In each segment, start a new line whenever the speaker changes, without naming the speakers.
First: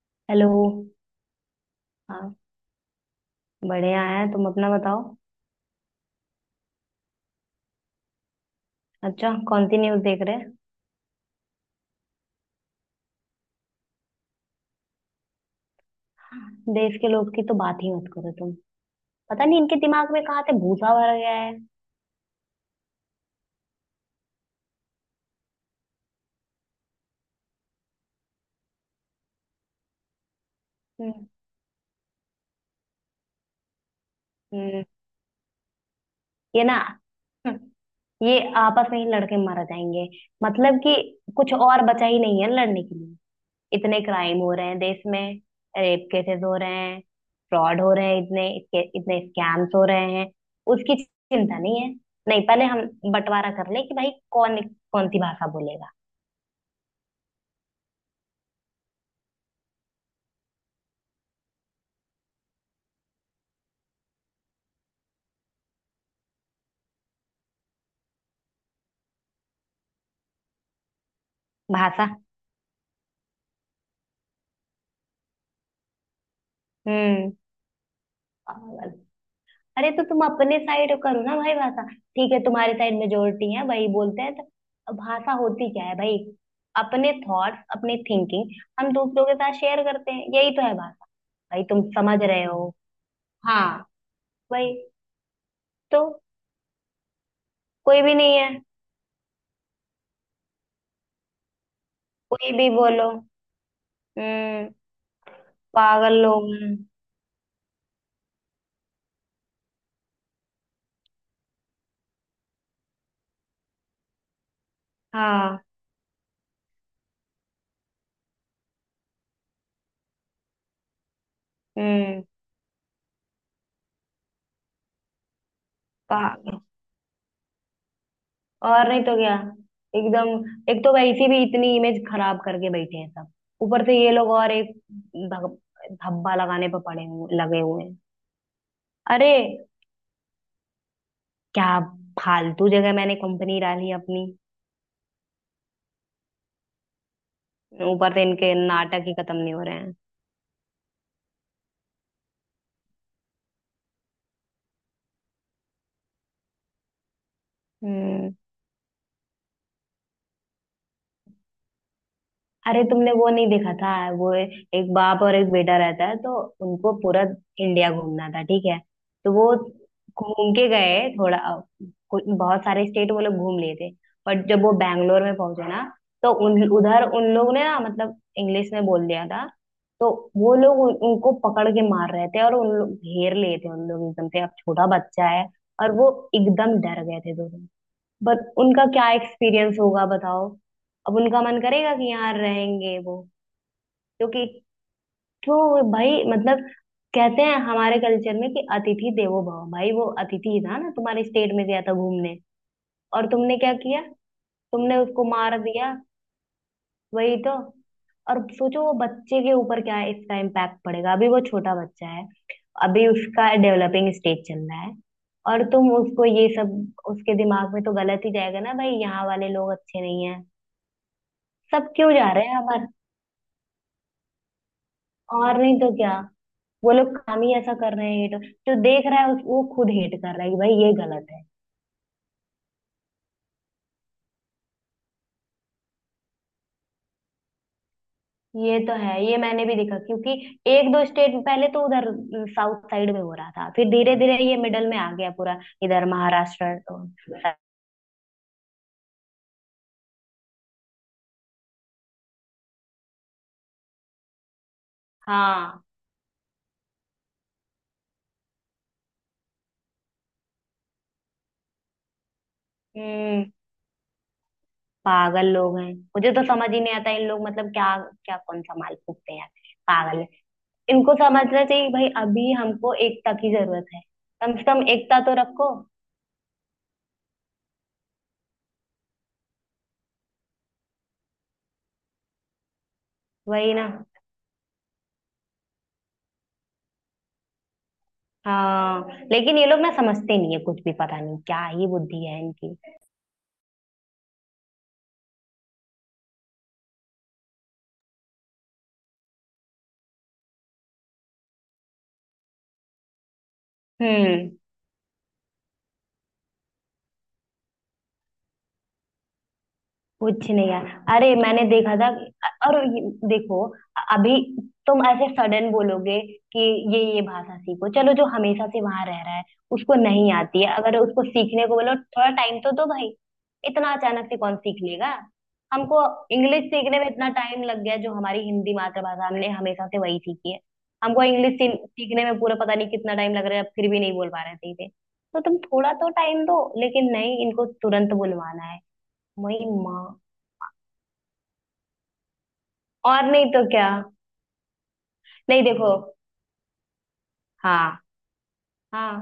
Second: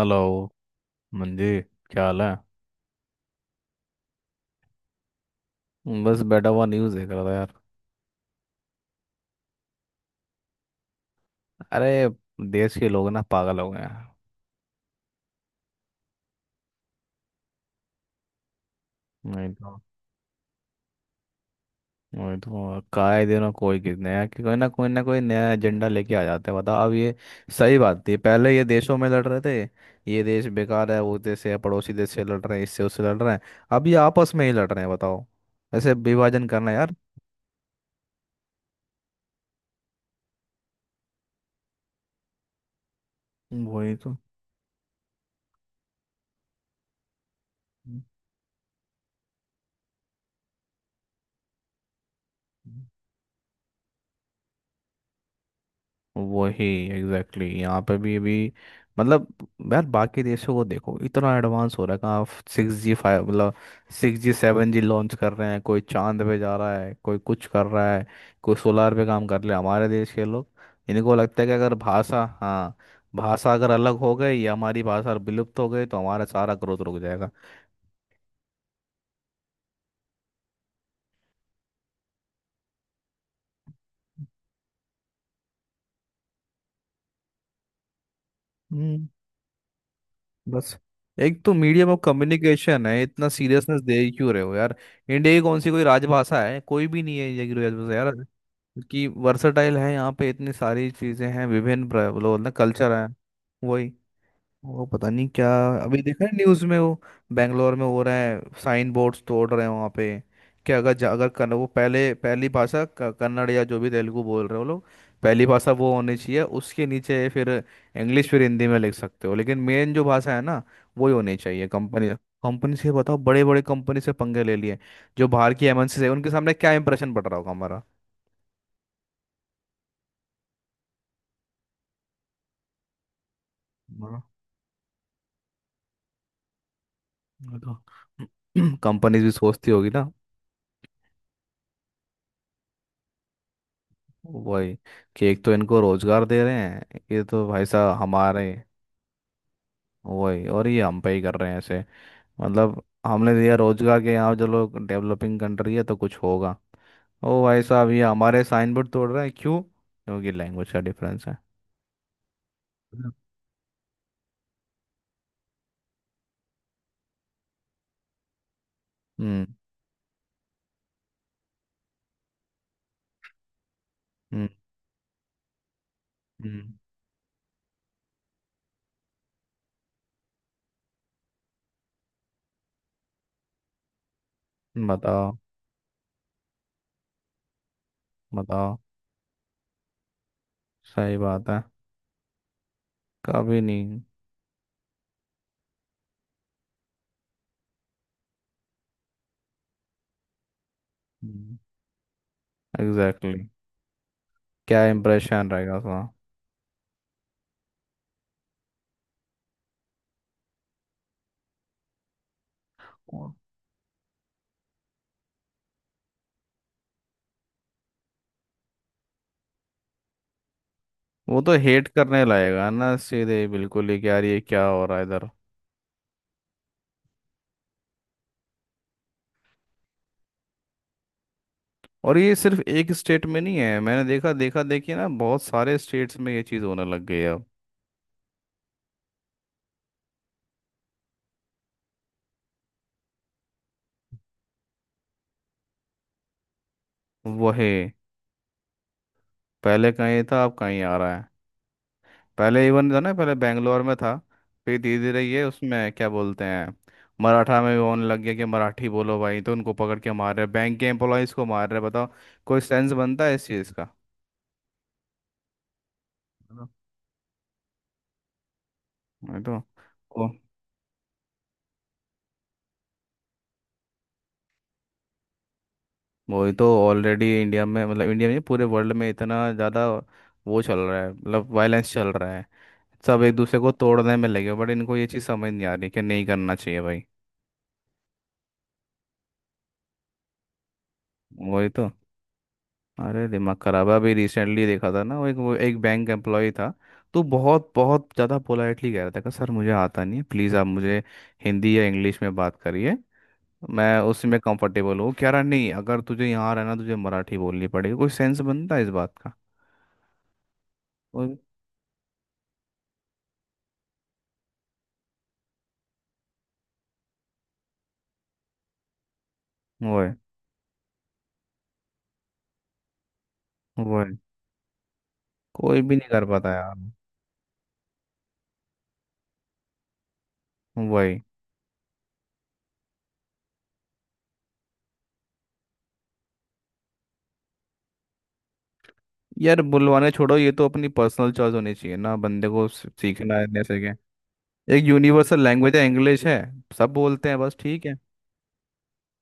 Hello
hello.
मंजी, क्या हाल है?
हाँ। बढ़िया है, तुम अपना बताओ।
बस बैठा हुआ न्यूज़ देख रहा था यार।
अच्छा कौन सी न्यूज़ देख रहे हैं?
अरे, देश के लोग ना पागल हो गए हैं।
देश के लोग की तो बात ही मत करो तुम। पता
नहीं
नहीं इनके
तो।
दिमाग में कहाँ से भूसा भर गया है।
वही तो, काहे दिनों कोई किस नया कि कोई ना कोई नया एजेंडा लेके आ जाते हैं। बताओ अब ये सही बात थी, पहले ये देशों में लड़ रहे थे, ये देश बेकार है वो
हम्म।
देश है, पड़ोसी देश से लड़ रहे हैं, इससे उससे लड़ रहे हैं। अब ये आपस में ही लड़ रहे
हम्म,
हैं बताओ। ऐसे विभाजन
ये
करना
ना।
यार।
हम्म, ये आपस में ही लड़के मारे जाएंगे। मतलब कि कुछ और बचा ही नहीं है लड़ने के लिए। इतने
वही
क्राइम हो रहे हैं देश में। रेप केसेस हो रहे हैं। फ्रॉड हो रहे हैं, इतने इतने स्कैम्स हो रहे हैं। उसकी चिंता नहीं है। नहीं, पहले
तो।
हम बंटवारा कर ले कि भाई कौन कौन सी भाषा बोलेगा।
वही। Exactly exactly। यहाँ पे भी अभी, मतलब, यार बाकी देशों को देखो, इतना एडवांस हो रखा है। आप 6G 5, मतलब 6G 7G लॉन्च कर रहे हैं, कोई चांद पे जा रहा है, कोई कुछ कर रहा है, कोई सोलार पे काम कर रहे हैं। हमारे देश के लोग, इनको लगता है कि अगर
भाषा।
भाषा, हाँ, भाषा अगर अलग हो गई या हमारी भाषा विलुप्त हो गई तो हमारा सारा ग्रोथ रुक जाएगा।
हम्म। पागल। अरे तो तुम अपने साइड करो ना भाई, भाषा ठीक है, तुम्हारे साइड मेजोरिटी है भाई बोलते हैं तो। अब भाषा होती क्या है भाई? अपने थॉट्स, अपने थिंकिंग हम दूसरों के साथ शेयर करते हैं, यही तो है
बस
भाषा।
एक तो
भाई तुम
मीडियम ऑफ
समझ रहे हो?
कम्युनिकेशन है, इतना
हाँ।
सीरियसनेस दे क्यों रहे हो
भाई
यार। इंडिया की कौन सी कोई
तो
राजभाषा है? कोई भी नहीं है इंडिया की राजभाषा
कोई
यार।
भी नहीं है,
कि वर्सटाइल है, यहाँ पे इतनी सारी चीजें हैं, विभिन्न बोलो ना,
कोई भी
कल्चर है।
बोलो।
वही।
हम्म।
वो पता नहीं क्या। अभी
पागल
देखा है
लोग
न्यूज़
हैं।
में वो, बेंगलोर में हो रहा है, साइन बोर्ड्स तोड़ रहे हैं वहाँ पे। क्या, अगर कन्न वो पहले पहली भाषा, कन्नड़ या जो भी तेलुगु बोल रहे हो लोग, पहली
हाँ।
भाषा वो होनी चाहिए, उसके नीचे फिर इंग्लिश फिर हिंदी में लिख सकते हो, लेकिन मेन जो भाषा है ना वो ही होनी चाहिए। कंपनी,
हम्म।
कंपनी से बताओ, बड़े बड़े कंपनी से पंगे ले लिए, जो बाहर की MNC है उनके सामने
पागल।
क्या इंप्रेशन पड़ रहा होगा हमारा।
और नहीं तो क्या। एकदम एक तो वैसी भी इतनी इमेज खराब करके बैठे हैं सब, ऊपर से ये
हाँ।
लोग और एक धब- धब्बा लगाने पर पड़े हुए
वो
लगे
तो
हुए हैं।
कंपनीज भी
अरे
सोचती होगी ना।
क्या, फालतू जगह मैंने कंपनी डाली अपनी।
वही कि एक तो इनको रोजगार दे रहे हैं, ये तो भाई साहब
ऊपर से
हमारे।
इनके नाटक ही खत्म नहीं हो रहे हैं।
वही, और ये हम पे ही कर रहे हैं ऐसे। मतलब हमने दिया रोजगार, के यहाँ जो लोग डेवलपिंग कंट्री है तो कुछ होगा। ओ भाई साहब, ये
हम्म।
हमारे साइन बोर्ड तोड़ रहे हैं क्यों? क्योंकि लैंग्वेज का डिफरेंस है।
अरे तुमने वो नहीं देखा था? वो एक बाप और एक बेटा रहता है तो उनको पूरा इंडिया घूमना था, ठीक है। तो
हम्म।
वो घूम के गए थोड़ा, बहुत सारे स्टेट वो लोग घूम लिए थे। पर
हम्म।
जब वो बैंगलोर में पहुंचे ना, तो उन
हम्म।
उधर उन लोग ने ना मतलब इंग्लिश में बोल दिया था। तो वो लोग उनको पकड़ के मार रहे थे, और उन लोग घेर लिए थे, उन लोग एकदम से, अब छोटा बच्चा
बताओ।
है। और वो एकदम डर गए थे दोनों। बट
बताओ।
उनका क्या एक्सपीरियंस होगा, बताओ?
सही
अब उनका
बात
मन
है।
करेगा कि यहाँ रहेंगे वो?
कभी नहीं।
क्योंकि तो भाई मतलब कहते हैं हमारे कल्चर में कि अतिथि देवो भव। भाई वो अतिथि ही था ना, तुम्हारे स्टेट में गया था घूमने, और
एग्जैक्टली exactly।
तुमने क्या किया?
क्या
तुमने उसको
इम्प्रेशन
मार
रहेगा
दिया।
उसका।
वही तो। और सोचो वो बच्चे के ऊपर क्या इसका इम्पैक्ट पड़ेगा, अभी वो छोटा बच्चा है, अभी
वो
उसका डेवलपिंग स्टेज चल रहा है, और तुम उसको ये सब। उसके दिमाग में तो गलत ही जाएगा ना भाई, यहाँ वाले लोग अच्छे नहीं है।
वो तो हेट
सब क्यों
करने
जा रहे हैं
लगेगा
हमारे।
ना सीधे बिल्कुल ही, कि यार ये क्या हो रहा है इधर।
और नहीं तो क्या। वो लोग काम ही ऐसा कर रहे हैं ये तो। जो देख रहा है वो खुद हेट कर रहा है कि भाई ये गलत है।
और ये सिर्फ एक स्टेट में नहीं है, मैंने देखा देखा देखिए ना, बहुत सारे स्टेट्स में ये चीज़ होने लग गई है अब।
ये तो है, ये मैंने भी देखा, क्योंकि एक दो स्टेट पहले तो उधर साउथ साइड में हो रहा था, फिर धीरे धीरे ये मिडल में आ गया, पूरा इधर महाराष्ट्र तो,
वही। पहले कहीं था, अब कहीं आ रहा है। पहले इवन था ना, पहले बेंगलोर में था, फिर धीरे धीरे ये
हाँ।
उसमें क्या बोलते हैं, मराठा में भी होने लग गया कि मराठी बोलो भाई, तो उनको पकड़ के मार रहे हैं, बैंक के एम्प्लॉयज़ को मार रहे हैं बताओ। कोई सेंस बनता है
हम्म।
इस चीज़ का?
पागल लोग हैं, मुझे तो
है ना?
समझ ही नहीं आता इन लोग मतलब क्या। क्या कौन सा माल फूकते हैं
नहीं
यार।
तो।
पागल है। इनको समझना चाहिए कि भाई अभी हमको एकता की जरूरत है, कम से कम एकता तो रखो।
वही तो, ऑलरेडी इंडिया में, मतलब इंडिया में नहीं, पूरे वर्ल्ड में इतना ज़्यादा वो चल रहा है, मतलब वायलेंस चल रहा है। सब एक दूसरे को
वही ना।
तोड़ने में लगे, बट इनको ये चीज़ समझ नहीं आ रही कि नहीं करना चाहिए भाई।
हाँ। लेकिन ये लोग ना समझते नहीं है कुछ भी, पता नहीं क्या
वही
ही
तो।
बुद्धि है इनकी।
अरे दिमाग खराब है, अभी रिसेंटली देखा था ना, वो एक बैंक एम्प्लॉय था, तो बहुत बहुत ज़्यादा पोलाइटली कह रहा था कि सर मुझे आता नहीं है, प्लीज़ आप मुझे हिंदी या इंग्लिश में बात करिए, मैं उसी में
हम्म।
कंफर्टेबल हूँ। कह रहा नहीं, अगर तुझे यहाँ रहना तुझे मराठी बोलनी पड़ेगी। कोई सेंस बनता है इस बात का?
कुछ नहीं यार।
वो
अरे मैंने देखा था, और ये, देखो, अभी तुम ऐसे सडन बोलोगे कि ये भाषा सीखो चलो। जो हमेशा से वहां रह रहा है, उसको
वो है
नहीं आती है, अगर उसको सीखने को बोलो, थोड़ा टाइम तो दो भाई। इतना
वो है।
अचानक से कौन सीख लेगा?
कोई भी
हमको
नहीं कर पाता
इंग्लिश
यार।
सीखने में इतना टाइम लग गया, जो हमारी हिंदी मातृभाषा हमने हमेशा से वही सीखी है,
वही।
हमको इंग्लिश सीखने में पूरा पता नहीं कितना टाइम लग रहा है, अब फिर भी नहीं बोल पा रहे थे, तो तुम थोड़ा तो टाइम दो, लेकिन नहीं, इनको तुरंत बुलवाना है।
यार
वही माँ।
बुलवाने छोड़ो, ये तो अपनी पर्सनल चॉइस होनी चाहिए ना, बंदे को
और
सीखना है
नहीं
नहीं
तो क्या।
सीखे। एक यूनिवर्सल
नहीं
लैंग्वेज है,
देखो।
इंग्लिश है सब बोलते हैं, बस ठीक है,
हाँ। हाँ।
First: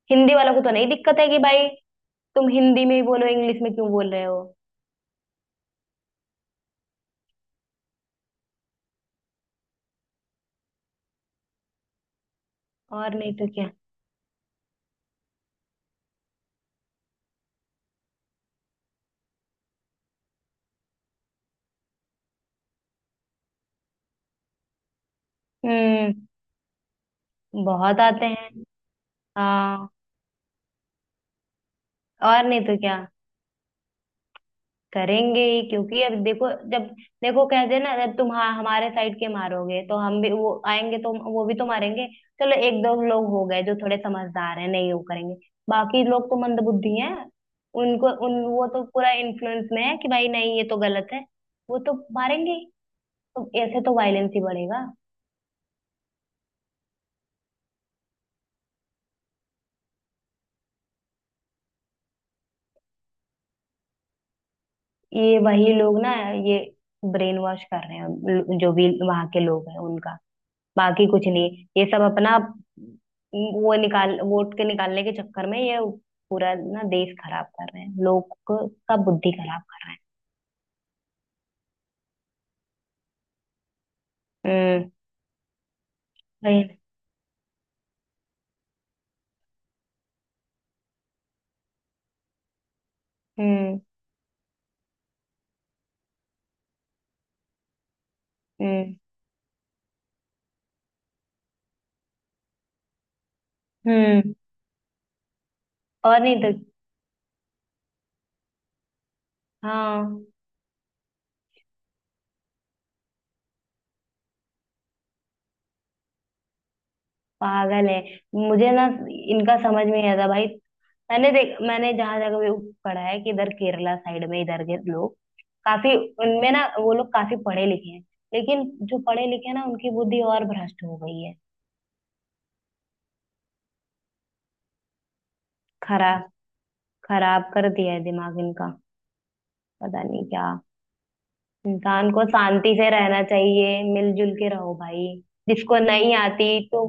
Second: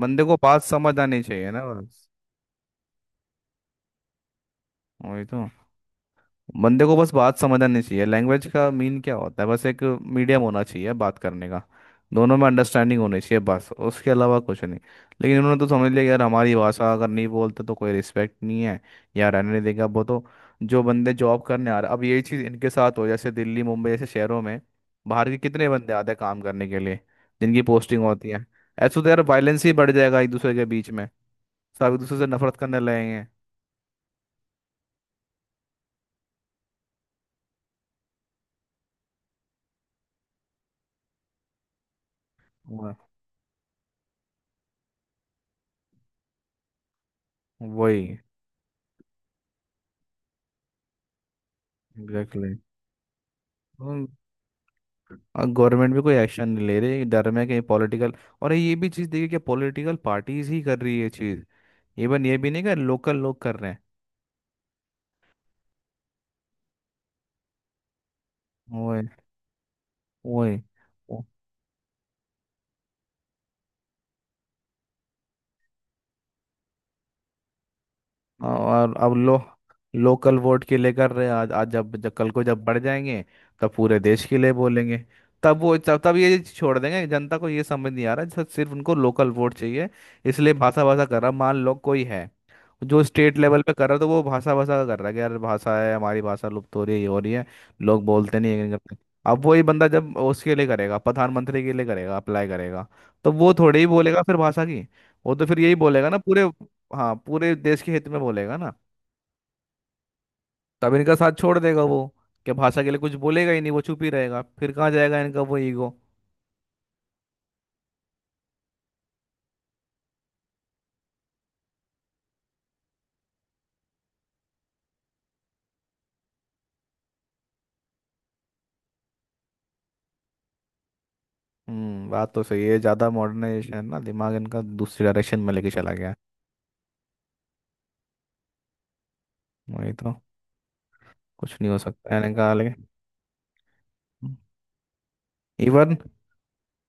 बंदे
हिंदी
को
वालों को
बात
तो नहीं
समझ
दिक्कत
आनी
है कि
चाहिए ना
भाई
बस।
तुम हिंदी में ही बोलो, इंग्लिश में क्यों बोल रहे हो?
वही तो, बंदे को बस बात समझ आनी चाहिए, लैंग्वेज का मीन क्या होता है, बस एक मीडियम होना चाहिए बात करने का, दोनों में अंडरस्टैंडिंग
और
होनी
नहीं
चाहिए
तो
बस,
क्या।
उसके अलावा कुछ नहीं। लेकिन उन्होंने तो समझ लिया कि यार हमारी भाषा अगर नहीं बोलते तो कोई रिस्पेक्ट नहीं है, या रहने नहीं देगा। वो तो जो बंदे जॉब करने आ रहे, अब यही चीज़ इनके साथ हो, जैसे दिल्ली मुंबई जैसे शहरों में बाहर के कितने बंदे आते
हम्म
हैं काम करने के लिए, जिनकी
बहुत
पोस्टिंग
आते
होती है।
हैं।
ऐसे तो यार वायलेंस ही
हाँ।
बढ़ जाएगा एक दूसरे के बीच में, सब एक दूसरे से
और
नफरत
नहीं तो
करने
क्या।
लगेंगे।
करेंगे ही, क्योंकि अब देखो, जब देखो कहते हैं ना, जब तुम हाँ हमारे साइड के मारोगे, तो हम भी वो आएंगे तो वो भी तो मारेंगे। चलो एक
वह-
दो लोग हो गए जो थोड़े समझदार हैं, नहीं वो करेंगे, बाकी लोग तो मंदबुद्धि हैं।
वही।
उनको उन वो तो पूरा इन्फ्लुएंस में है कि भाई नहीं ये तो गलत है, वो तो मारेंगे
एग्जैक्टली।
ही। तो ऐसे तो वायलेंस ही बढ़ेगा।
और गवर्नमेंट भी कोई एक्शन नहीं ले रही, डर में कहीं पॉलिटिकल, और ये भी चीज़ देखिए क्या पॉलिटिकल पार्टीज ही कर रही है ये चीज़, इवन ये भी नहीं, कर लोकल लोग कर रहे हैं।
ये वही लोग ना, ये ब्रेन वॉश कर रहे हैं जो भी
ओए,
वहां के लोग हैं उनका।
ओए।
बाकी कुछ नहीं, ये सब अपना वो निकाल, वोट के निकालने के चक्कर में ये पूरा ना देश खराब कर रहे हैं, लोग
और
का
अब
बुद्धि
लो,
खराब कर रहे
लोकल वोट के लिए कर रहे हैं आज, जब जब कल को जब बढ़ जाएंगे, तब पूरे देश के लिए
हैं। हम्म।
बोलेंगे। तब वो, तब तब ये चीज़ छोड़
वही।
देंगे, जनता को ये समझ नहीं आ रहा है, सिर्फ उनको लोकल वोट चाहिए। इसलिए भाषा भाषा कर रहा। मान लो कोई है जो स्टेट लेवल पे
हम्म।
कर रहा है, तो वो भाषा भाषा का कर रहा है कि यार भाषा है हमारी, भाषा लुप्त हो रही है, ये हो रही है, लोग बोलते नहीं है ये नहीं
हम्म।
करते। अब वही बंदा जब उसके लिए करेगा, प्रधानमंत्री के लिए करेगा अप्लाई करेगा, तो वो थोड़े ही बोलेगा
हम्म।
फिर भाषा की। वो तो फिर यही बोलेगा ना
और नहीं
पूरे,
तो।
हाँ पूरे देश के हित में बोलेगा ना।
हाँ।
तब इनका साथ छोड़ देगा वो, क्या भाषा के लिए कुछ बोलेगा ही नहीं, वो चुप ही रहेगा, फिर कहाँ जाएगा इनका वो ईगो।
पागल है। मुझे ना इनका समझ में नहीं आता भाई। मैंने जहां जगह भी पढ़ा है कि इधर केरला साइड में इधर के लोग काफी, उनमें ना वो लोग काफी पढ़े लिखे हैं, लेकिन जो पढ़े लिखे हैं ना, उनकी बुद्धि और भ्रष्ट हो गई है।
हम्म, बात तो सही है, ज़्यादा मॉडर्नाइजेशन है ना, दिमाग इनका दूसरी डायरेक्शन में लेके चला गया
खरा
है।
खराब कर दिया है दिमाग इनका।
वही
पता
तो।
नहीं क्या।
कुछ नहीं हो
इंसान
सकता है
को
इनका
शांति
लेकिन,
से रहना चाहिए, मिलजुल के रहो भाई। जिसको
इवन,
नहीं आती तो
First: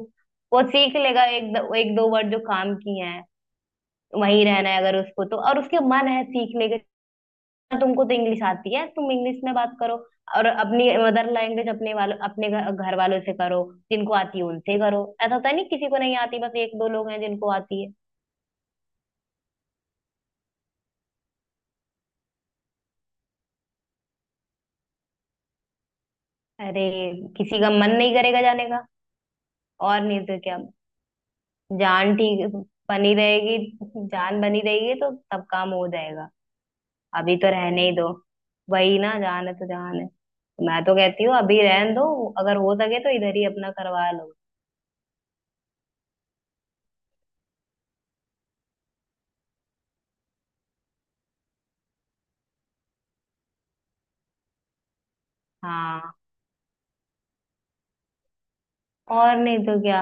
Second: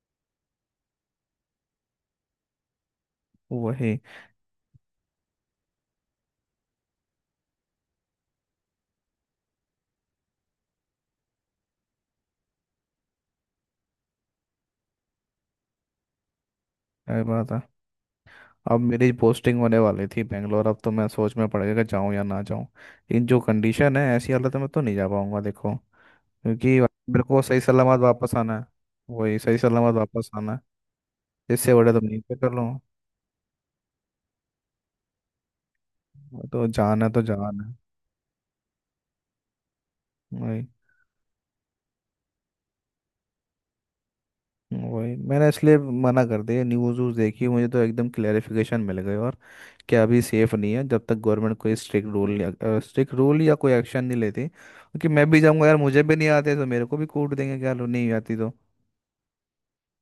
वो सीख लेगा एक दो वर्ड जो काम किए हैं।
वही।
वही रहना है अगर उसको तो, और उसके मन है सीखने के। तुमको तो इंग्लिश आती है, तुम इंग्लिश में बात करो, और अपनी मदर लैंग्वेज अपने वालों, अपने घर घर वालों से करो। जिनको आती है उनसे करो, ऐसा होता नहीं, किसी को नहीं आती, बस एक दो लोग हैं
क्या बात
जिनको
है,
आती है।
अब मेरी पोस्टिंग होने वाली थी बेंगलोर, अब तो मैं सोच में पड़ गया कि जाऊँ या ना जाऊँ, लेकिन जो कंडीशन है ऐसी हालत में तो नहीं जा पाऊंगा देखो, क्योंकि
अरे
मेरे को
किसी
सही
का मन
सलामत
नहीं
वापस
करेगा
आना
जाने
है।
का।
वही, सही सलामत
और नहीं
वापस
तो
आना
क्या।
है, इससे बड़ा तो
जान
नहीं, पे कर
ठीक
लो।
बनी रहेगी, जान बनी रहेगी तो सब काम हो जाएगा।
तो
अभी तो
जाना है।
रहने ही दो। वही ना, जान है तो जान है।
वही।
मैं तो कहती हूँ अभी रहने दो, अगर हो सके तो इधर ही अपना करवा लो।
वही मैंने इसलिए मना कर दिया, न्यूज़ व्यूज़ देखी मुझे तो एकदम क्लेरिफिकेशन मिल गई और क्या, अभी सेफ नहीं है जब तक गवर्नमेंट कोई स्ट्रिक्ट रूल या कोई एक्शन नहीं लेती, क्योंकि मैं भी जाऊंगा यार, मुझे भी
हाँ।
नहीं आते तो मेरे को भी कूट देंगे क्या, लो नहीं आती तो।
और नहीं तो क्या।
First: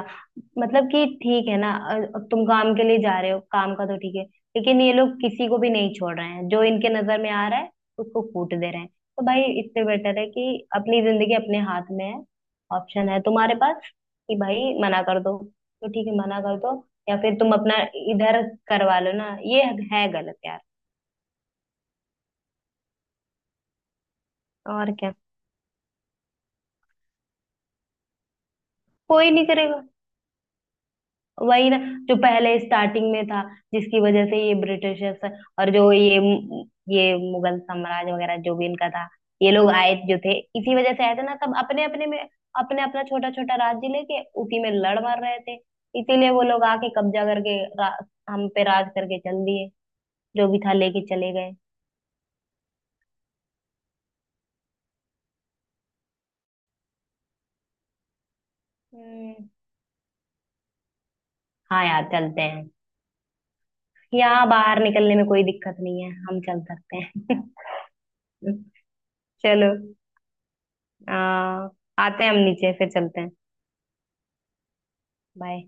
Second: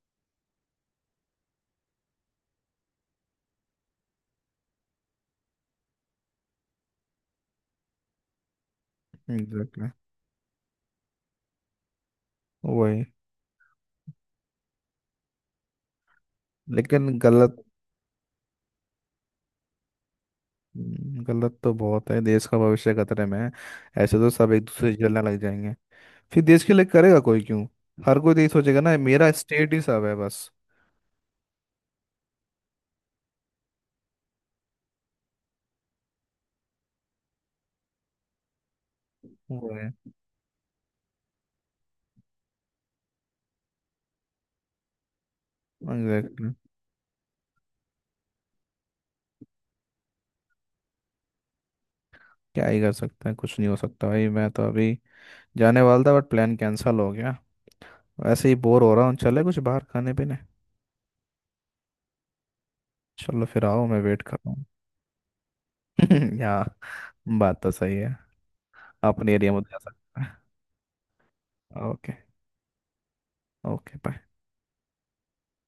मतलब कि ठीक है ना, तुम काम के लिए जा रहे हो, काम का तो ठीक है, लेकिन ये लोग किसी को भी नहीं छोड़ रहे हैं, जो इनके नजर में आ रहा है उसको फूट दे रहे हैं। तो भाई इससे
एग्जैक्टली।
बेटर है कि अपनी जिंदगी अपने हाथ में है,
वही।
ऑप्शन है तुम्हारे पास कि भाई मना कर दो तो ठीक है मना कर दो,
लेकिन
या फिर तुम
गलत।
अपना इधर करवा लो ना, ये है गलत यार।
गलत तो बहुत है, देश का भविष्य खतरे में है, ऐसे तो सब एक दूसरे
और
से
क्या।
जलने लग जाएंगे, फिर देश के लिए करेगा कोई क्यों? हर कोई तो यही सोचेगा ना
कोई
मेरा
नहीं
स्टेट ही
करेगा।
सब है बस।
वही ना, जो पहले स्टार्टिंग में था, जिसकी वजह से ये ब्रिटिशर्स और जो ये मुगल साम्राज्य वगैरह जो भी इनका था, ये लोग
वो है।
आए जो थे, इसी वजह से आए थे ना, सब अपने अपने में, अपने अपना छोटा छोटा राज्य लेके उसी में लड़ मर रहे थे। इसीलिए वो
एग्जैक्टली।
लोग आके कब्जा करके हम पे राज करके चल दिए, जो भी था लेके चले गए।
क्या ही कर सकते हैं, कुछ नहीं हो सकता भाई। मैं तो अभी जाने वाला था बट प्लान कैंसिल हो गया, वैसे ही बोर हो रहा हूँ, चले
हम्म।
कुछ बाहर खाने पीने।
हाँ यार, चलते हैं।
चलो फिर आओ, मैं वेट कर
यहाँ
रहा
बाहर निकलने में कोई दिक्कत नहीं है,
हूँ
हम
या
चल सकते हैं।
बात तो सही है, अपने एरिया में
चलो।
तो जा सकते
आ,
हैं। ओके।
आते हैं, हम नीचे फिर चलते हैं।
Okay bye.
बाय।